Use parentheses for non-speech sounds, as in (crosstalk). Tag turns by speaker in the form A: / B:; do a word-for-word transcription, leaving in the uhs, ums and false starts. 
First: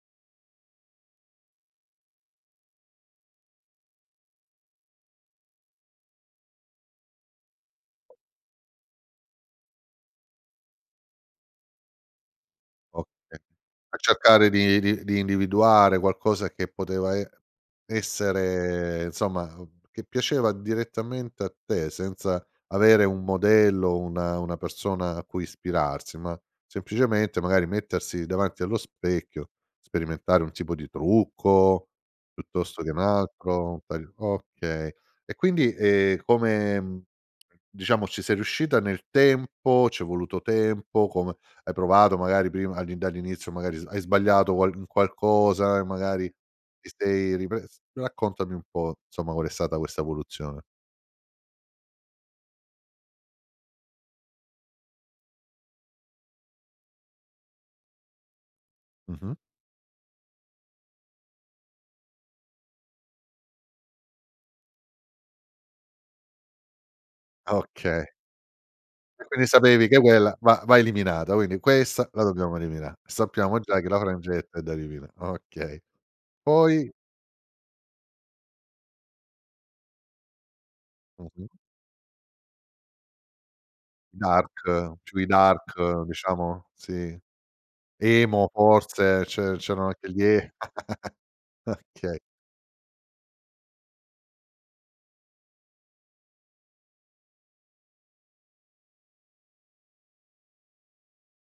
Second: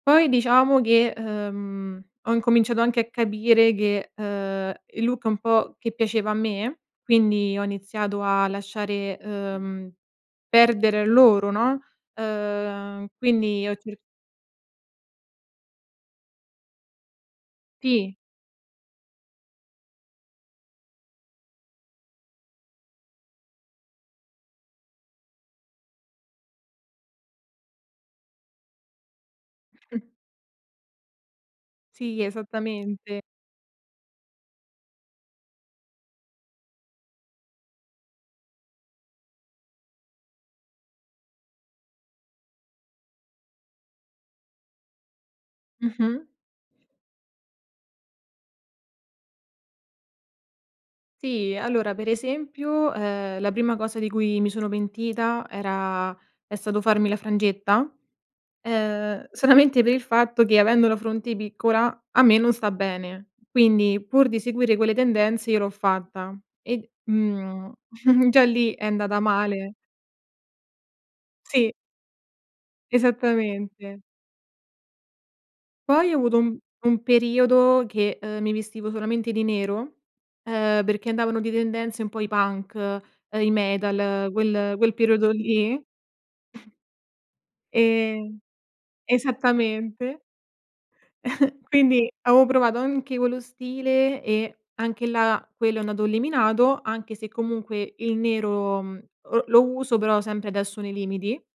A: Poi diciamo che, ehm, ho incominciato anche a capire che, ehm, il look un po' che piaceva a me, quindi ho iniziato a lasciare, ehm, perdere loro, no, ehm,
B: Okay,
A: quindi ho
B: a
A: cerc
B: cercare di di di individuare qualcosa che poteva e
A: Sì.
B: essere insomma che piaceva direttamente a te senza, avere un modello, una una persona a cui ispirarsi, ma semplicemente magari mettersi davanti allo specchio,
A: Mh.
B: sperimentare un tipo di trucco,
A: Sì,
B: piuttosto che un
A: esattamente.
B: altro, un taglio okay. E quindi, ehm, come diciamo ci sei riuscita nel tempo, c'è voluto tempo, come hai provato magari prima al dall'inizio magari hai sbagliato qualc un qualcosa e
A: Mh-mh.
B: magari ti sei ripres raccontami un po' nsomma qual è stata questa evoluzione.
A: Sì, allora per esempio, ehm, la prima cosa di cui mi sono pentita era è stato farmi la frangetta, ehm,
B: Mh-mh.
A: solamente per il fatto che avendo la fronte piccola a me non sta bene, quindi pur di seguire quelle tendenze io l'ho fatta e d mhmm,
B: Okay.
A: (chuckles) già lì è andata
B: E quindi
A: male.
B: sapevi che quella va va eliminata, quindi
A: Sì.
B: questa la dobbiamo elimina', sappiamo già che la
A: Esattamente.
B: frangetta è da elimina' okay,
A: Poi ho avuto u
B: poi?
A: un periodo che, ehm, mi vestivo solamente di nero, ehm, perché andavano
B: Mh-mh.
A: di tendenze un po' i punk, i metal,
B: Dark,
A: quel quel
B: più i
A: periodo lì.
B: dark diciamo, sì,
A: (chuckles) Ehm,
B: emo forse, ce c'erano anche gli
A: esattamente.
B: e
A: (chuckles)
B: (chuckles)
A: Quindi
B: okay.
A: avevo provato anche quello stile e anche là, quello è andato eliminato, anche se comunque il nero, mhmm, l lo uso però sempre adesso nei limiti.